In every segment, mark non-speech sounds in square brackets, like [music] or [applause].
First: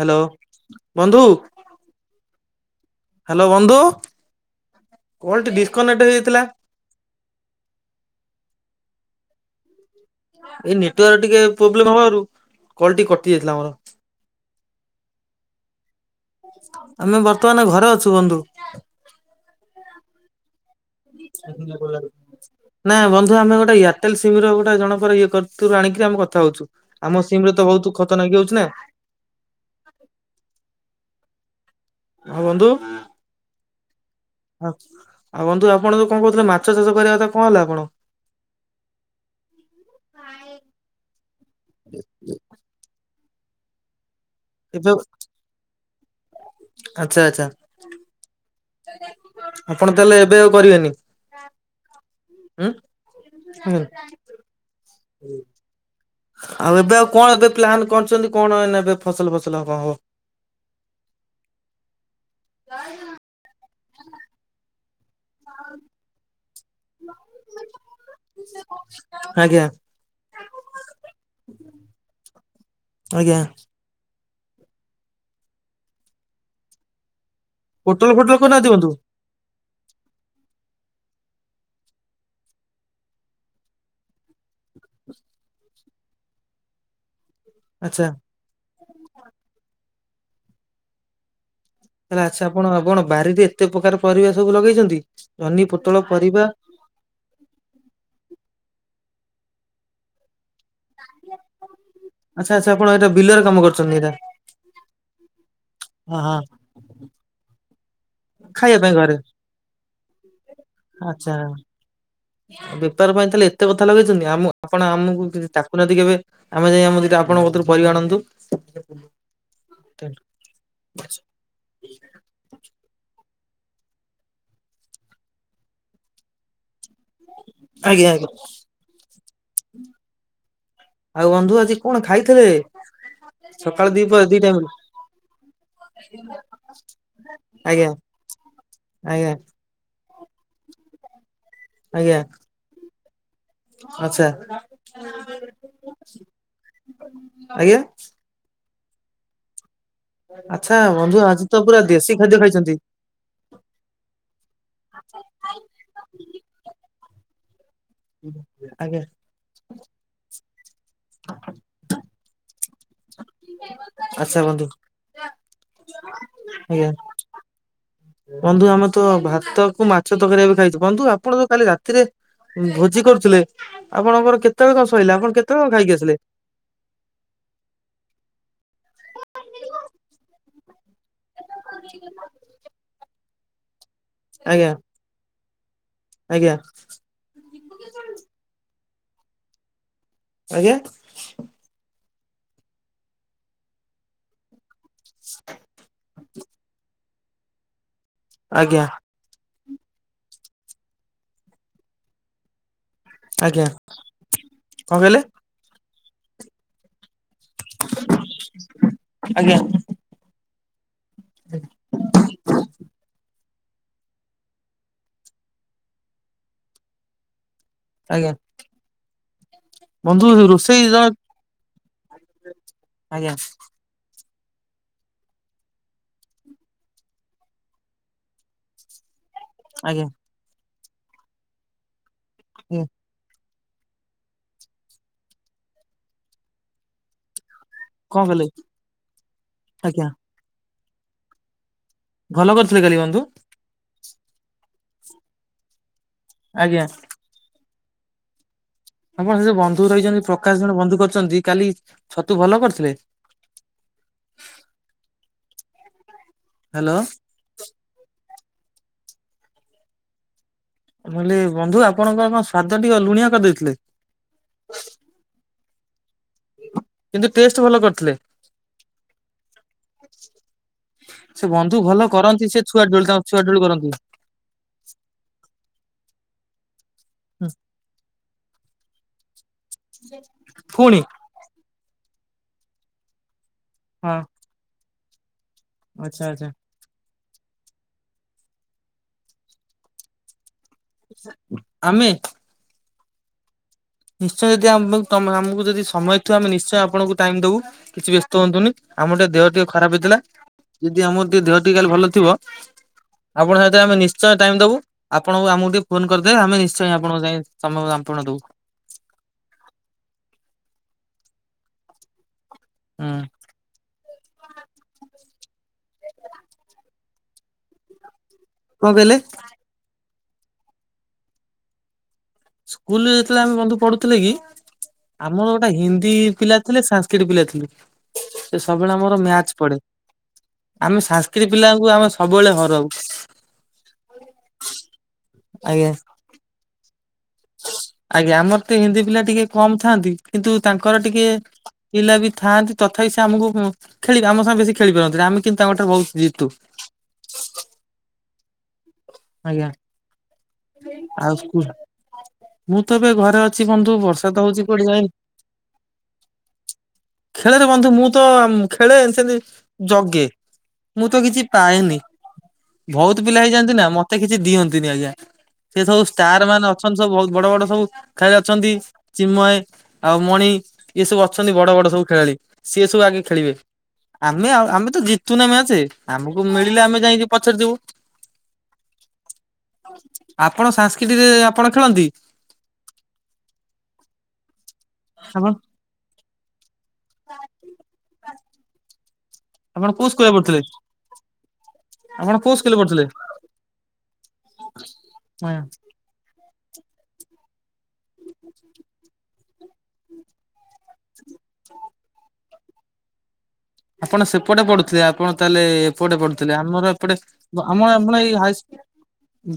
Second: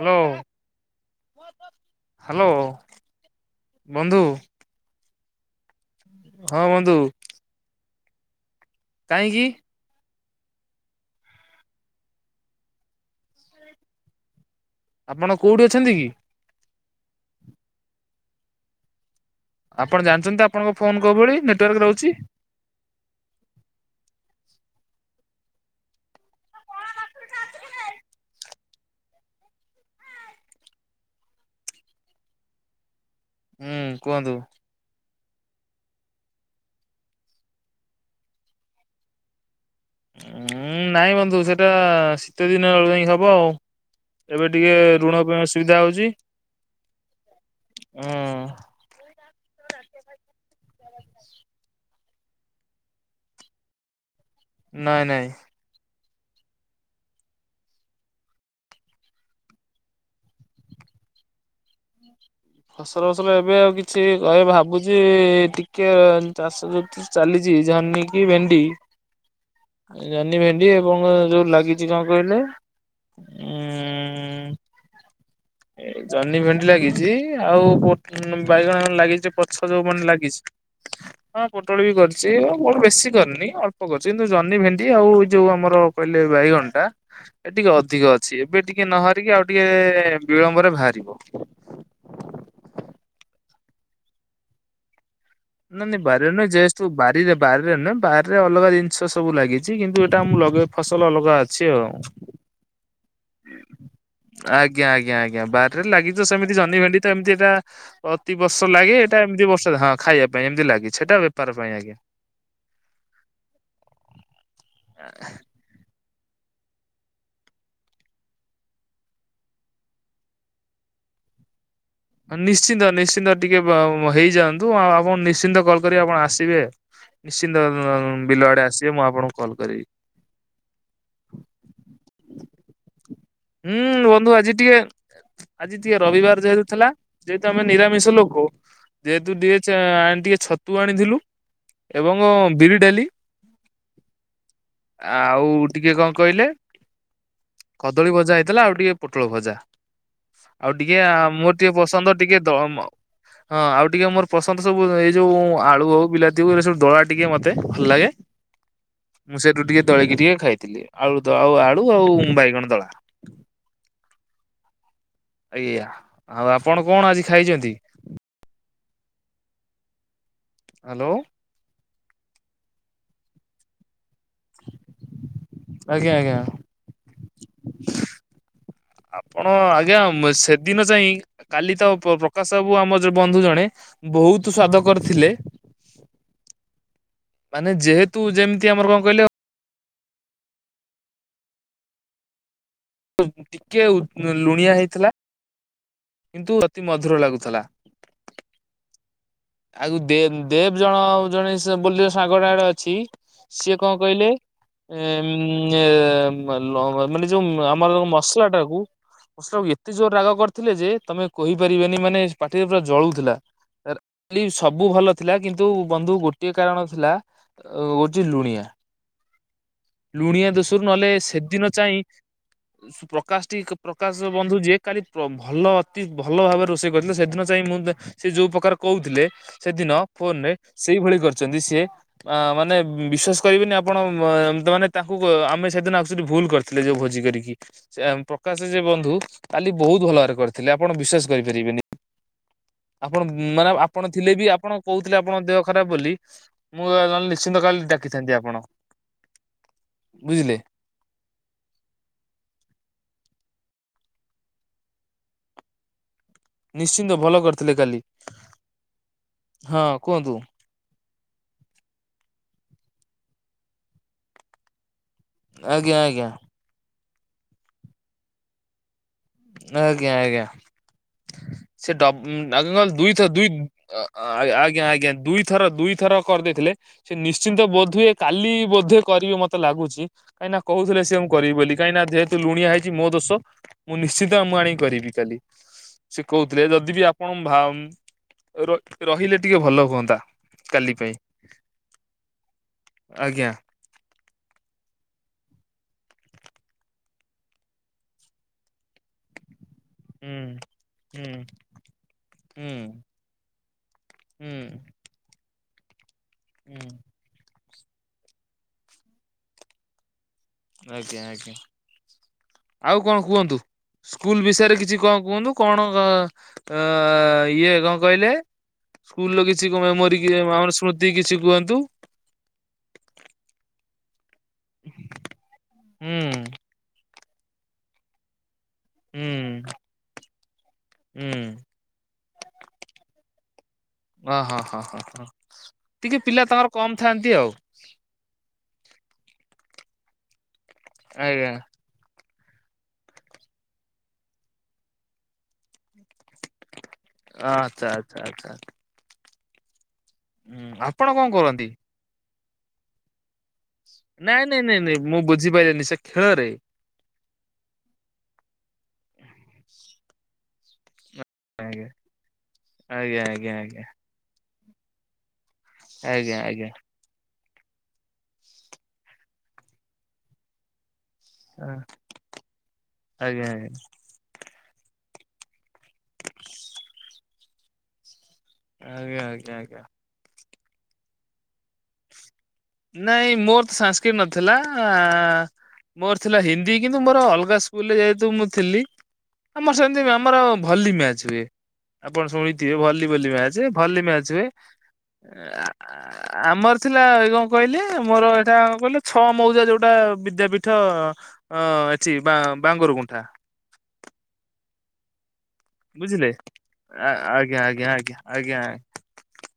Hello ବନ୍ଧୁ। Hello. Hello ବନ୍ଧୁ କଲଟି ଡିସ୍କନେକ୍ଟ ହେଇଯାଇଥିଲା। ହଁ ବନ୍ଧୁ। କାହିଁକି? ଏଇ ନେଟୱାର୍କ ର ଟିକେ ପ୍ରୋବ୍ଲେମ ହବାରୁ କଲ୍ ଟି କଟି ଯାଇଥିଲା ମୋର। ଆପଣ କୋଉଠି ଅଛନ୍ତି କି? ଆମେ ବର୍ତ୍ତମାନ ଘରେ ଅଛୁ ବନ୍ଧୁ। ଆପଣ ଜାଣିଚନ୍ତି ତା ଆପଣ ଙ୍କ ଫୋନ କ ବି [unintelligible] ନା ବନ୍ଧୁ ଆମେ ଗୋଟେ ଇୟାରଟେଲ ସିମ୍ ର ଗୋଟେ ଜଣକର ଇଏ କରତୂରୁ ଆଣିକି ଆମେ କଥା ହଉଚୁ। ଆମ ସିମ ରେ ତ ବହୁତ ଖତ ନାଗିହଉଚି ନା। ହଁ ବନ୍ଧୁ। ହୁଁ କୁହନ୍ତୁ। ଆଉ ବନ୍ଧୁ ଆପଣ ଯୋଉ କଂ କହୁଥିଲେ ମାଛ ଚାଷ କରିବା କଥା କଣ ହେଲା ଆପଣ ଉଁ ନାଇଁ ବନ୍ଧୁ ସେଟା ଶୀତ ଦିନ ବେଳୁଇଁ ହବ ଆଉ। ଏବେ ଟିକେ ଋଣ ପାଇଁ ଅସୁବିଧା ହଉଚି। ଆଛା ଆଛା ଆପଣ ତାହେଲେ ଏବେ ଆଉ କରିବେନି। ହଁ ହୁଁ। ନାଇଁ ନାଇଁ। ଆଉ ଏବେ ଆଉ କଣ ଏବେ ପ୍ଲନ୍ କରିଚନ୍ତି କଣ ଏନେ ବେ ଫସଲ ଫସଲ ହବଣ ହବ। [inaudible] ଫସଲ ଫସଲ ଏବେ ଆଉ କିଛି କହେ ଭାବୁଛି ଟିକେ ଚାଷ ଯୋଉ ଚାଲିଛି ଜହ୍ନି କି ଭେଣ୍ଡି ଆଜ୍ଞା। ଜହ୍ନି ଭେଣ୍ଡି ଏବଂ ଯୋଉ ଯୋଉ ଲାଗିଚି କଂ କହିଲେ ଆଜ୍ଞା ଉଁ ହୁଁ ଏ ଜହ୍ନି ଭେଣ୍ଡି ଲାଗି ଚି ଆଉ ପୋଟଳ ଉଟ୍ ଫୋଟଳ ଉଁ କୋଉଦିନ ବାଇଗଣ ଦିଅନ୍ତୁ ଲାଗିଚି ଯେ ପ ଛ ଜଉ ମଣ ଲାଗିଚି ହଁ ପୋଟଳ ବି କରିଚି ଆକୋଣ ବେଶୀ କରିନି ଅଳ୍ପ କରିଚି କି ନ୍ତୁ ଜହ୍ନି ଭେଣ୍ଡି ଆଉ ଏଇ ଯୋଉ ଆମର କହିଲେ ବାଇଗଣ୍ଟା ଏ ଟିକେ ଆଚ୍ଛା ଅଧିକ ଅଛି। ଏବେ ଟିକେ ନ ହରିକି ଆଉ ଟିକେ ବିଳମ୍ବରେ ଭାଆରିବ। ତାଲେ ଆଚ୍ଛା ଆପଣ ଆପଣ ବାରିରେ ଏତେ ପ୍ରକାର ପରିବା ସବୁ ଲଗେଇଛନ୍ତି ଜହ୍ନି ପୋଟଳ ପରିବା। ତୁ ବାରିରେ ବାରିରେ ନ ବାରିରେ ଅଲଗା ଜିନିଷ ସବୁ ଲାଗିଛି କିନ୍ତୁ ଏଇଟା ମୁ ଲଗ ଫସଲ ଲଗା ଅଛି ଆଉ ଆଚ୍ଛା ଆଚ୍ଛା ଆପଣ ଏଟା ବିଲରେ କାମ କରୁଛନ୍ତି ଏଇଟା ଆଜ୍ଞା ଆଜ୍ଞା ଆଜ୍ଞା ବାରିରେ ଲାଗିଛି ହଁ ତ ହଁ ସେମିତି ଜହ୍ନି ଭେଣ୍ଡି ତ ଏମିତି ଏଟା ଅତି ବର୍ଷ ଖାଇବା ପାଇଁ ଲାଗେ ଘରେ ଏଇଟା ଏମିତି ବର୍ଷ ହଁ ଖାଇବା ପାଇଁ ଏମିତି ଲାଗି ସେଟା ଆଚ୍ଛା ବେପାର ପାଇଁ ଆଜ୍ଞା। ବେପାର ପାଇଁ ତାହେଲେ ଏତେ କଥା ଲଗେଇଛନ୍ତି ଆମ ଆପଣ ଆମକୁ ତାକୁନାହାନ୍ତି କେବେ ଆମେ ଯାଇ ଆମ ଦିଟା ଆପଣଙ୍କ କତିରୁ ପରିବା ଆଣନ୍ତୁ। ନିଶ୍ଚିନ୍ତ ନିଶ୍ଚିନ୍ତ ଟିକେ ବ ହେଇଯାଆନ୍ତୁ ଆ ଆପଣ ନିଶ୍ଚିନ୍ତ କଲ୍ କରିବେ ଆପଣ ଆସିବେ। ନିଶ୍ଚିନ୍ତ ଆଜ୍ଞା ଆଜ୍ଞା ବିଲ ଆଡ଼େ ଆସିବେ ମୁଁ ଆପଣଙ୍କୁ କଲ୍ କରିବି। ଆଉ ବନ୍ଧୁ ଆଜି କଣ ଖାଇଥିଲେ? [inaudible] ଦିପ ହୁଁ ବନ୍ଧୁ ଦି ଆଜି ଟାଇମ୍ ଟିକେ ଆଜି ଟିକେ ରବିବାର ଯେହେତୁ ଥିଲା ଯେହେତୁ ଆମେ ଆଜ୍ଞା ନିରାମିଷ ଲୋକ ଆଜ୍ଞା ଯେହେତୁ ଟିକେ ଚ ଆଣ ଟିକେ ଛତୁ ଆଣିଥିଲୁ। ଆଜ୍ଞା ଏବଂ ବିରି ଡାଲି ଆଚ୍ଛା। ଆଉ ଟିକେ କଣ କହିଲେ? ଆଜ୍ଞା। କଦଳୀ ଭଜା ହେଇଥିଲା ଆଉ ଟିକେ ପୋଟଳ ଭଜା ଆଚ୍ଛା ଆଉ ଟିକେ ଆ ବନ୍ଧୁ ଆଜି ତ ମୋର ଟିକେ ପୁରା ଦେଶୀ ପସନ୍ଦ ଖାଦ୍ୟ ଟିକେ ଖାଇଛନ୍ତି। ଦମ ହଁ ଆଉ ଟିକେ ମୋର ପସନ୍ଦ ସବୁ ଏଇ ଯୋଉ ଆଳୁ ହଉ ବିଲାତି ହଉ ଏରା ସବୁ ଦଳା ଟିକେ ମତେ ଭଲ ଲାଗେ। ଆଜ୍ଞା। ମୁଁ ସେଇଠୁ ଟିକେ ଦଳିକି ଟିକେ ଖାଇଥିଲି ଆଳୁ ଆଉ ଆଳୁ ଆଉ ବାଇଗଣ ଦଳା। ଅଚ୍ଛା ବନ୍ଧୁ। ଏଇଆ ଆଉ ଆପଣ ଆଜ୍ଞା କଣ ଆଜି ଖାଇଛନ୍ତି? ବନ୍ଧୁ ଆମେ ତ ଭାତ କୁ ମାଛ ତରକାରି ଏବେ ଖାଇଛୁ ବନ୍ଧୁ ହ୍ୟାଲୋ ଆପଣ ତ କାଲି ରାତିରେ ଭୋଜି କରୁଥିଲେ ଆପଣଙ୍କର କେତେବେଳେ କଣ ସଇଲା ଆପଣ କେ ଆଜ୍ଞା ଆଜ୍ଞା। ଆପଣ ଆଜ୍ଞା ସେଦିନ ଚାହିଁ କାଲି ତ ପ୍ରକାଶ ବାବୁ ଆମ ବନ୍ଧୁ ଜଣେ ବହୁତୁ ଆଜ୍ଞା ସ୍ଵାଦ କରିଥିଲେ ଆଜ୍ଞା। ମାନେ ଯେହେତୁ ଯେମିତି ଆମର କଣ କହିଲ? ଆଜ୍ଞା। ଟିକେଉ ଲୁଣିଆ ହେଇଥିଲା କିନ୍ତୁ ଅତି ମଧୁର ଲାଗୁଥିଲା। ଆଜ୍ଞା। ଆଉ ଦେ ଦେଵ୍ ଜଣ ଆଉ ଜଣେ ସେ ବୋଲି ଜଉ ସାଙ୍ଗଟା ଆଡ଼େ ଅ ଛି ଆଜ୍ଞା ସିଏ କଣ କହିଲେ କଣ କହିଲେ ଏ [unintelligible] ମାନେ ଯୋଉ ଆମର ଯ ମସଲା ଟାକୁ ଆଜ୍ଞା [unintelligible] ଏତେ ଜୋର ରାଗ କରିଥିଲେ ଯେ ତମେ କହିପାରିବେନି ମାନେ ପାଟିରେ ପୁରା ଜଳୁଥିଲା। କାଲି ସବୁ ଭଲ ଥିଲା କିନ୍ତୁ ବନ୍ଧୁ ଗୋଟିଏ କାରଣ ଥିଲା ଓ ଉଛି ଆଜ୍ଞା। ଲୁଣିିଆ ବନ୍ଧୁ ଲୁଣିଆ ରୋଷେଇ ଦୋଷରୁ ଜଣେ ନହେଲେ ସେଦିନ ଚାହିଁ ଆଜ୍ଞା ପ୍ରକାଶଟି ପ୍ରକାଶ ବନ୍ଧୁ ଯିଏ କାଲି ପ୍ର ଭଲ ଅତି ଭଲ ଭାବରେ ରୋଷେଇ କରିଥିଲେ ସେଦିନ ଚାହିଁ ମୁଁ ସେ ଯୋଉ ପ୍ରକାର କହୁଥିଲେ ସେଦିନ ଆଜ୍ଞା ଫୋନ୍ ରେ ସେଇଭଳି କରିଛନ୍ତି ସିଏ ମାନେ ବିଶ୍ଵାସ କରିବେନି ଆପଣ ମ ତା ମାନେ ତାଙ୍କୁ ଆମେ ସେଦିନ ଅକ୍ଚୁଆଲୀ ଭୁଲ କରିଥିଲେ ଯଉ ଭୋଜି କରିକି ସେ କଣ କଲେ ପ୍ରକାଶ ଯେ ବନ୍ଧୁ କାଲି ବହୁତ ଆଜ୍ଞା ଭଲ ଭାବରେ କରିଥିଲେ ଆପଣ ବିଶ୍ଵାସ କରିପାରିବେନି। ଭଲ କରିଥିଲେ କାଲି ଆପଣ ବନ୍ଧୁ? ମାନେ ଆପଣ ଥିଲେ ବି ଆପଣ କହୁଥିଲେ ଆପଣଙ୍କ ଦେହ ଖରାପ ବୋଲି ଆଜ୍ଞା। ମୁଁ ନିଶ୍ଚିନ୍ତ କାଲି ଡାକି ରଖିଥାଆନ୍ତି ଆପଣ? ଆପଣ ସେ ଯୋଉ ବନ୍ଧୁ ରହିଛନ୍ତି ବୁଝିଲେ ପ୍ରକାଶ ଜଣେ ବନ୍ଧୁ କରିଛନ୍ତି କାଲି ଛତୁ ଭଲ କରିଥିଲେ? ହ୍ୟାଲୋ ନିଶ୍ଚିନ୍ତ ଭଲ କରିଥିଲେ କାଲି ହଁ କୁହନ୍ତୁ? ମୁଁ କହିଲି ବନ୍ଧୁ ଆପଣଙ୍କ କଣ ସ୍ଵାଦ ଟିକିଏ ଲୁଣିଆ କରିଦେଇଥିଲେ? ଆଜ୍ଞା ଆଜ୍ଞା। କିନ୍ତୁ ଟେଷ୍ଟ ଭଲ କରିଥିଲେ। ଆଜ୍ଞା ଆଜ୍ଞା। ସେ ବନ୍ଧୁ ଭଲ କରନ୍ତି ସେ ଡବ ଛୁଆ ଦୁଇଥର ଦୁଇ ଡୋଳି ଥର ଛୁଆ ଦୁଇ ଡୋଳି କରନ୍ତି। ଆ- ଆଜ୍ଞା ଆଜ୍ଞା ଦୁଇଥର ଦୁଇ ଥର କରିଦେଇଥିଲେ ସେ ନିଶ୍ଚିନ୍ତ ବୋଧ ହୁଏ କାଲି ବୋଧେ କରିବି ମତେ ଲାଗୁଛି କାହିଁ ନା ପୁଣି କହୁଥିଲେ ସିଏ ମୁଁ କରିବି ବୋଲି କାହିଁକି ନା ଯେହେତୁ ଲୁଣିଆ ହେଇଛି ମୋ ଦୋଷ। ମୁଁ ହଁ ନିଶ୍ଚିତ ମୁଁ ଆଣି କରିବି କାଲି ସେ ଆଚ୍ଛା ଆଚ୍ଛା। କହୁଥିଲେ ଯଦି ବି ଆପ ଆପ ଭାମ ଉ ରହିଲେ ଟିକେ ଭଲ ହୁଅନ୍ତା। କାଲି ପାଇଁ ଆମେ ଆଜ୍ଞା। ନିଶ୍ଚୟ ଯଦି ଆମ ତମକୁ ଆମକୁ ଯଦି ସମୟ ଥିବ ଆମେ ନିଶ୍ଚୟ ଆପଣଙ୍କୁ ଟାଇମ ଦବୁ। କିଛି ବ୍ୟସ୍ତ ହଅନ୍ତୁନି ଆମ ଟିକେ ଦେହ ଟିକେ ଖରାପ ହେଇଥିଲା। ହୁଁ ଯଦି ଆମର ହୁଁ ଟିକେ ଦେହ ଟିକେ ଖାଲି ଭଲ ଥିବ ହୁଁ ଆପଣ ସହିତ ଆମେ ନିଶ୍ଚୟ ଟାଇମ ଦବୁ। ହୁଁ ଆପଣଙ୍କୁ ଆମକୁ ଟିକେ ଫୋନ କରିଦେବେ ଆମେ ହୁଁ। ନିଶ୍ଚୟ ଆପଣଙ୍କ ସାଙ୍ଗେ ସମୟ [unintelligible] ଦବୁ। ଆଉ କଣ କୁହନ୍ତୁ? ସ୍କୁଲ ବିଷୟରେ କିଛି କଣ କୁହନ୍ତୁ କଣ ଅ ଇଏ କଣ କହିଲେ? କଣ କହିଲେ? ସ୍କୁଲର କିଛି କ ମେମୋରି ମ ଆମର ସ୍ମୃତି କିଛି କୁହନ୍ତୁ? ସ୍କୁଲରେ ଯେତେବେଳେ ଆମେ ବନ୍ଧୁ ପଢୁଥିଲେ କି ଆମର ଗୋଟେ ହିନ୍ଦୀ ହୁଁ ପିଲା ଥିଲେ ସାକ୍ରିଟ ପିଲା ଥିଲେ। ସେ ସବୁବେଳେ ଆମର ହୁଁ ମ୍ୟାଚ ପଡେ ଆମେ ହୁଁ ସାଂସ୍କିଟି ପିଲାଙ୍କୁ ଆମେ ସବୁବେଳେ ହରଉ। ଅ ହଁ ହଁ ହଁ ହଁ ଆଜ୍ଞା। ଟିକେ ପିଲା ତାଙ୍କର କମ୍ ଥାଆନ୍ତି ଆଉ। ଆଜ୍ଞା ଆମର ତ ହିନ୍ଦୀ ପିଲା ଟିକେ କମ ଥାଆନ୍ତି କିନ୍ତୁ ତାଙ୍କର ଟିକେ ଆଜ୍ଞା ପିଲା ବି ଥାଆନ୍ତି ତଥାପି ସେ ଆମକୁ ହୁଁ ଖେଳିବେ ଆମ ସାଙ୍ଗେ ବେଶୀ ଖେଳିବେ ମଝିରେ ଆମେ କିନ୍ତୁ ତାଙ୍କଠାରୁ ବହୁତ ଜିତୁ। ଅ ଆଛା ଆଛା ଆଛା। ଆଜ୍ଞା ଆପଣ କଣ ଆଉ କରନ୍ତି? ମୁଁ ତ ଏବେ ଘରେ ଅ ଅଛି ବନ୍ଧୁ ବର୍ଷା ନାଇଁ ତ ନାଇଁ ହଉଛି ନାଇଁ କୁଆଡେ ନାଇଁ ଯାଇନି। ମୁଁ ବୁଝିପାରିଲିନି ସେ ଖେଳରେ ଖେଳେରେ ବନ୍ଧୁ ମୁଁ ତ ଖେଳେ ସେମତି ଜଗେ ମୁଁ ତ କିଛି ଆଜ୍ଞା ପାଏନି ଆଜ୍ଞା ବହୁତ ପିଲା ଆଜ୍ଞା ହେଇଯାନ୍ତି ଆଜ୍ଞା ନା ମତେ କିଛି ଦିଅନ୍ତିନି ଆଜ୍ଞା। ସେ ସବୁ ଆଜ୍ଞା ଷ୍ଟାରମାନେ ଆଜ୍ଞା ଅଛନ୍ତି। ସବୁ ବହୁ ବଡ ବଡ ସବୁ ଖେଳାଳି ଅଛନ୍ତି ଚିନ୍ମୟ ଆଉ ମଣି ଏ ସବୁ ଅଛନ୍ତି ବଡ ବଡ ସବୁ ଖେଳାଳି, ସିଏ ସବୁ ଆଗେ ଆଜ୍ଞା ଆଜ୍ଞା ଖେଳିବେ। ଆମେ ଆଉ ଆମେ ତ ଜିତୁନା ମ୍ୟାଚେ ଆମକୁ ମିଳିଲେ ଆମେ ଯାଇକି ପଛରେ ଯିବୁ। ଆଜ୍ଞା ଆଜ୍ଞା ଆଜ୍ଞା। ଆପଣ ସାଂସ୍କିଟିରେ ଆପଣ ଖେଳନ୍ତି? ନାଇଁ ମୋର ତ ସାଂସ୍କିଟ୍ ନଥିଲା ଆ ଆପଣ ମୋର ଥିଲା ହିନ୍ଦୀ କିନ୍ତୁ ମୋର ଅଲଗା ସ୍କୁଲରେ ଯେହେତୁ ମୁଁ ଥିଲି। ଆମର ଆପଣ କୋଉ ସେମିତି ସ୍କୁଲରେ ଆମର ପଢୁଥିଲେ ଭଲି ମ୍ୟାଚ ହୁଏ। ଆପଣ କୋଉ ଶୁଣିଥିବେ ସ୍କୁଲରେ ଭଲି ବୋଲି ମ୍ୟାଚ ଭଲି ମ୍ୟାଚ ହୁଏ। ହାଁ। ଆମର ଥିଲା ଏଇ କଁ କହିଲେ ମୋର ଏଇଟା କଁ କହିଲେ ଛଅ। ମଉଜା ଯୋଉଟା ବିଦ୍ୟାପୀଠ ଅ ଏଠି ବା ବାଙ୍ଗୁରୁ ଗୁଣ୍ଠା। ଆପଣ ସେପଟେ ପଢୁଥିଲେ ଆପଣ ତାହେଲେ। ଏପଟେ ବୁଝିଲେ ପଢୁଥିଲେ ଆମର ଏପଟେ ଆଜ୍ଞା ଆଜ୍ଞା ଆମ ଆଜ୍ଞା ଆମର ଏଇ ଆଜ୍ଞା। ହାଇସ୍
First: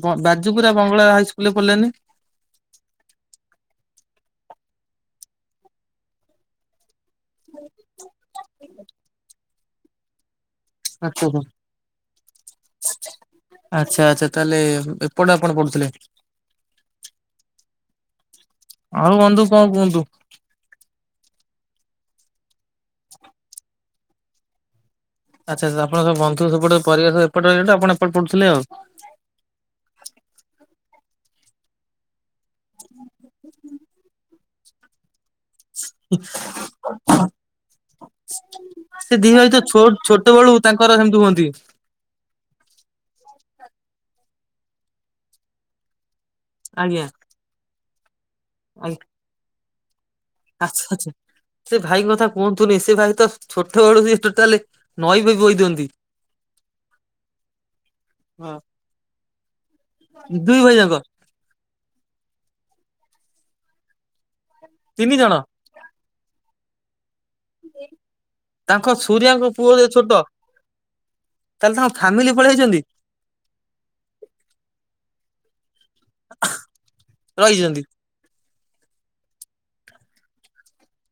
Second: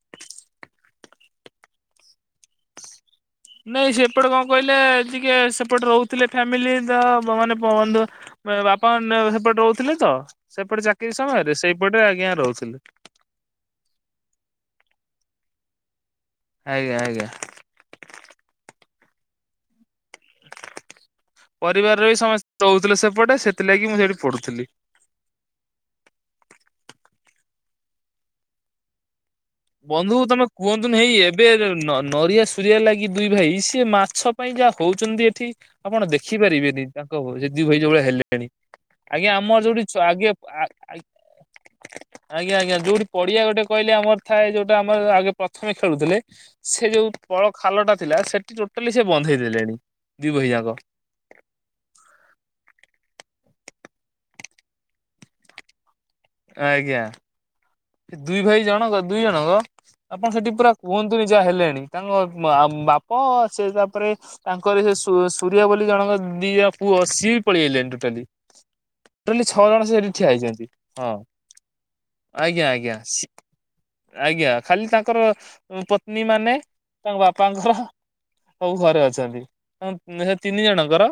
ବ ବାଜୁପୁରା ବଙ୍ଗଳା ହାଇସ୍କୁଲରେ ପଢିଲେନି। ନାଇଁ ସେପଟେ କଁ କହିଲେ ଟିକେ ସେପଟେ ରହୁଥିଲେ ଫ୍ୟାମିଲି ତ। ମାନେ ପ ବ ବାପା ମାନେ ସେପଟେ ରହୁଥିଲେ ତ। ସେପଟେ ଚାକିରି ଆଚ୍ଛା ସମୟରେ ସେଇପଟେ ଆଜ୍ଞା ରହୁଥିଲି। ଆଚ୍ଛା ଆଚ୍ଛା ତାହେଲେ ଏପଟେ ଆପଣ ପଢୁଥିଲେ। ଆଜ୍ଞା ଆଜ୍ଞା। ଆଉ ବନ୍ଧୁ କଁ କୁହନ୍ତୁ। ପରିବାର ର ବି ସମସ୍ତେ ରହୁଥିଲେ ସେପଟେ ସେଥିଲାଗି ମୁଁ ସେଠି ପଢୁଥିଲି। ଆଚ୍ଛା ଆଛା ଆପଣଙ୍କ ବୁନ୍ଧୁ ସେପଟେ ପରିବାର ସବୁ ଏପଟେ ରହିଗଲେ ଆପଣ ଏପଟେ ପଢୁଥିଲେ ଆଉ। ବନ୍ଧୁ ତମେ କୁହନ୍ତୁନି ହେଇ ଏବେ ନ ନ ନରିଆ ସୁରିଆ ଲାଗି ଦୁଇ ଭାଇ ସିଏ ମାଛ। ପାଇଁ ଯାହା ହଉଛନ୍ତି ଏଠି ଆପଣ ଦେଖି ପାରିବେନି ତାଙ୍କ କୁ ସେ ଦି ଭାଇ ଯୋଉଭଳିଆ ହେଲେଣି। ସେ ଦି ଆଜ୍ଞା ଭାତ ଆମର ତ ଛୋ ଯୋଉଠି ଛ ଆଗେ ଛୋଟବେଳୁ ଆ ତାଙ୍କର ଆ- ସେମିତି ହୁଅନ୍ତି। ଆଜ୍ଞା ଆଜ୍ଞା ଯୋଉଠି ପଡିଆ ଗୋଟେ କହିଲେ ଆମର ଥାଏ ଯୋଉଟା ଆମର ଆଗେ ପ୍ରଥମେ ଖେଳୁଥିଲେ। ସେ ଆଜ୍ଞା ଯୋଉ ପଳ ଖାଲଟା ଥିଲା ସେଠି ଟୋଟାଲି ଆଜ୍ଞା ସେ ବନ୍ଧେଇ ଦେଲେଣି। ଦି ଭାଇ ଯାକ ଆଚ୍ଛା ଆଚ୍ଛା ସେ ଭାଇଙ୍କ କଥା କୁହନ୍ତୁନି ସେ ଭାଇତ ଛୋଟ ବେଳୁ ବି ଟୋଟାଲେ। ନଈ ବି ବୋହି ଦିଅନ୍ତି। ଆଜ୍ଞା ସେ ଦୁଇ ଭାଇ ଜଣଙ୍କ ଦୁଇ ଜଣଙ୍କ ଆପଣ ସେଠି ଦୁଇ ପୁରା ଭାଇ ଯାଙ୍କ କୁହନ୍ତୁନି। ଯା ହେଲେଣି ତାଙ୍କ ଆ ମ୍ ବାପ ସେ ତାପରେ ତାଙ୍କରି ସେ ତିନି ସୁ ଜଣ। ସୁରିଆ ବୋଲି ଜଣଙ୍କ ଦି ଜଣ ପୁଅ ସିଏ ପଳେଇ ଆଇଲେଣି ଟୋଟାଲି ତାଙ୍କ ସୁରିଆଙ୍କ ଟୋଟାଲି ଛଅ ପୁଅ ଯେ ଜଣ ଛୋଟ ସେଠି ଠିଆ ହେଇଛନ୍ତି ହଁ। ତାହେଲେ ତାଙ୍କ ଫାମିଲି। ଆଜ୍ଞା ଆଜ୍ଞା ସି। ଆଜ୍ଞା ଖାଲି ତାଙ୍କର ଉଁ ପତ୍ନୀ ମାନେ ତାଙ୍କ ବାପାଙ୍କର। ରହିଛନ୍ତି ସବୁ ଘରେ ଅଛନ୍ତି ଉଁ ସେ ତିନି ଜଣଙ୍କର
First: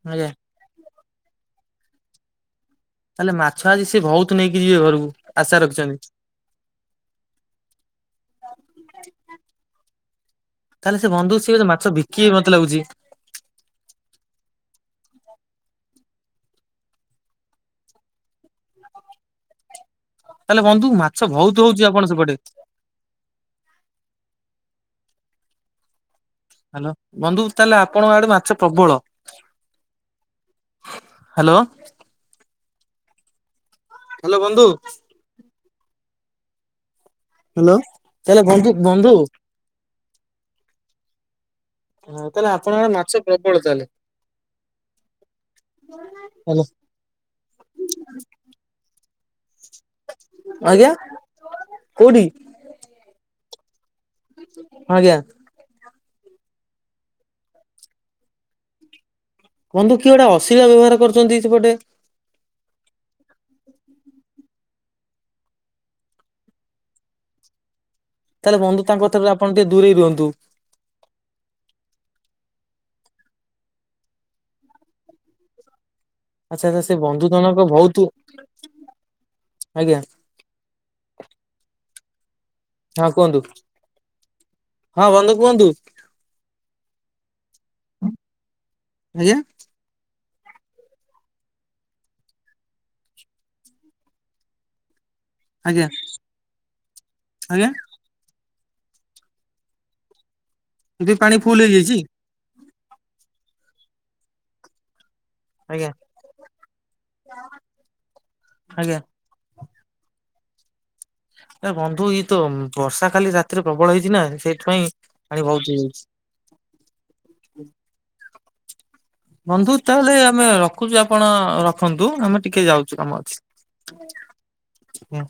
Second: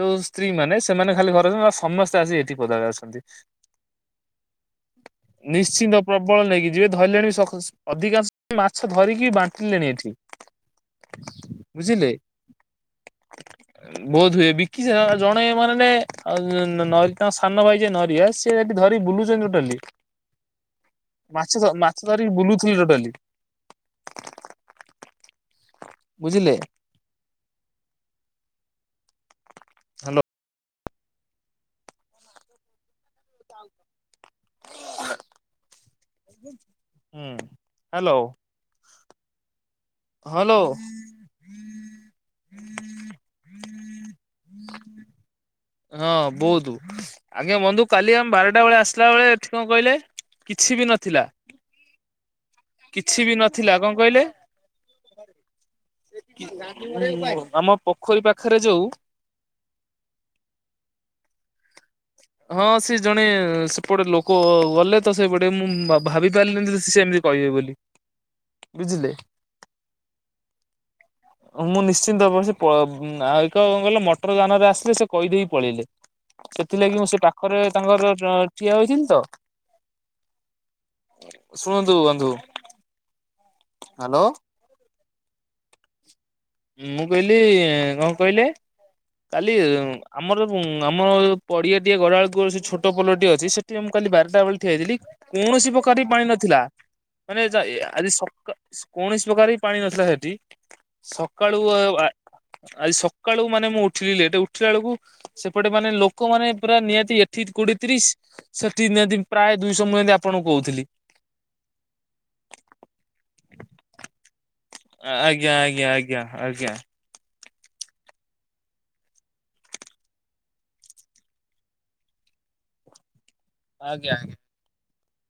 ଯୋଉ ଆଜ୍ଞା। ସ୍ତ୍ରୀ ମାନେ। ସେମାନେ ଖାଲି ଘରେ ଅଛନ୍ତି ନହେଲେ ସମସ୍ତେ ଆସି ଏଇଠି ପଦାରେ ଅଛନ୍ତି। ତାହେଲେ ମାଛ ଆଜି ସିଏ ବହୁତ ନେଇକି ଯିବେ ଘରୁକୁ। ନିଶ୍ଚିନ୍ତ ପ୍ରବଳ ନେଇକି ଯିବେ ଧରିଲାଣି ଅଧିକାଂଶ ମାଛ ଧରିକି ବାଣ୍ଟିଲେଣି ଏଠି। ତାହେଲେ ସେ ବନ୍ଧୁ ସିଏ ବୋଧେ ମାଛ ବିକିବେ ମତେ ଲାଗୁଛି। ବୋଧୁ ଏ ବିକି ସେ ଜଣେ ମାନେ ନେ ଆ ନ ନ ତାଙ୍କ ସାନ ଭାଇ ଯେ ନରିଆ ସି ସିଏ ସେଠି ଧରିକି ବୁଲୁଛନ୍ତି ଟୋଟାଲି। ତାହେଲେ ବନ୍ଧୁ ମାଛ ବହୁତ ହଉଛି ଆପଣ ସେପଟେ। ଥିଲି ଟୋଟାଲି। ବୁଝିଲେ। ହାଲୋ ବନ୍ଧୁ ତାହେଲେ ଆପଣଙ୍କ ଆଡେ ମାଛ ପ୍ରବଳ। ହାଲୋ। ହାଲୋ। ହାଲୋ ବନ୍ଧୁ। ହୁଁ ହାଲୋ ହ୍ୟାଲୋ ତାହଲେ ବନ୍ଧୁ ବନ୍ଧୁ। ହଁ ଲୋ। ହଁ ତାହେଲେ ଆପଣଙ୍କର ମାଛ ପ୍ରବଳ ତାହେଲେ? ହଁ ହ୍ୟାଲୋ ବହୁତ ଆଜ୍ଞା ବନ୍ଧୁ କାଲି ଆମେ ବାରଟା ବେଳେ ଆସିଲା ବେଳେ ଏଠି କଣ କହିଲେ କିଛି ବି ଆଜ୍ଞା। ନଥିଲା କୋଉଠି କିଛି ବି ନଥିଲା କଣ କହିଲେ? ହଁ ଆଜ୍ଞା। ଆମ ପୋଖରୀ ପାଖରେ ଯୋଉ ବନ୍ଧୁ କିଏ ଗୋଟେ ଅଶୀଳା ବ୍ୟବହାର କରୁଛନ୍ତି ସେପଟେ? ହଁ ସିଏ ଜଣେ ସେପଟେ ଲୋକ ଗଲେ ତ ସେପଟେ ମୁଁ ଭାବି ପାରିଲିନି ସିଏ ଏମିତି କହିବେ ବୋଲି। ତାହେଲେ ବନ୍ଧୁ ତାଙ୍କ ବୁଝିଲେ ଠାରୁ ଆପଣ ଟିକେ ଦୂରେଇ ରୁହନ୍ତୁ। ମୁଁ ନିଶ୍ଚିନ୍ତ ଭାବରେ [unintelligible] ମଟର ଯାନରେ ଆସିଲେ ସେ କହିଦେଇକି ପଳେଇଲେ। ଆଚ୍ଛା ଆଚ୍ଛା ସେଥିଲାଗି ମୁଁ ସେ ବନ୍ଧୁ ଜଣକ ପାଖରେ ବହୁତ ତାଙ୍କର ଠିଆ ହୋଇଥିଲି ତ? ଆଜ୍ଞା ଶୁଣନ୍ତୁ ବନ୍ଧୁ। ହଁ କୁହନ୍ତୁ ହଁ ବନ୍ଧୁ କୁହନ୍ତୁ? ମୁଁ କହିଲି କଣ କହିଲେ ଆଜ୍ଞା କାଲି ଆମର ମୁଁ ଆମର ପଡିଆ ଟିଏ ଗଡବେଳକୁର ସେ ଛୋଟ ପୋଲଟି ଅଛି ସେଠି ମୁଁ କାଲି ବାରଟା ବେଳେ ଠିଆହେଇ ଥିଲି। କୌଣସି ଆଜ୍ଞା ପ୍ରକାର ପାଣି ନଥିଲା। ମାନେ ଆଜ୍ଞା [unintelligible] ଆଜି ସକା କୌଣସି ପ୍ରକାର ବି ପାଣି ନଥିଲା ସେଠି। ଯଦି ପାଣି ସକାଳୁ ଫୁଲ ହେଇଯାଇଛି ଆ ଆଜି ସକାଳୁ ମାନେ ମୁଁ ଉଠିଲା ବେଳକୁ ସେପଟେ ମାନେ ଆଜ୍ଞା ଲୋକମାନେ ପୁରା ନିହାତି ଏଠି କୋଡିଏ ତିରିଶ ସେଠି ଆଜ୍ଞା। ନିହାତି ପ୍ରାୟ ଦୁଇଶହ ମୁହନ୍ତି ଆପଣଙ୍କୁ କହୁଥିଲି। ଏ ବନ୍ଧୁ ଇଏ ତ ବର୍ଷା ଖାଲି ରାତିରେ ପ୍ରବଳ ହେଇଛି ନା ସେଇଥିପାଇଁ। ପାଣି ଆଜ୍ଞା ବହୁତ ଆଜ୍ଞା ହେଇଯାଇଛି। ଆଜ୍ଞା ଆଜ୍ଞା। ବନ୍ଧୁ ତାହେଲେ ଆମେ ରଖୁଛୁ ଆପଣ ରଖନ୍ତୁ ଆମେ ଟିକେ ଯାଉଛୁ କାମ ଆଜ୍ଞା ଆଜ୍ଞା। ଅଛି। ହୁଁ।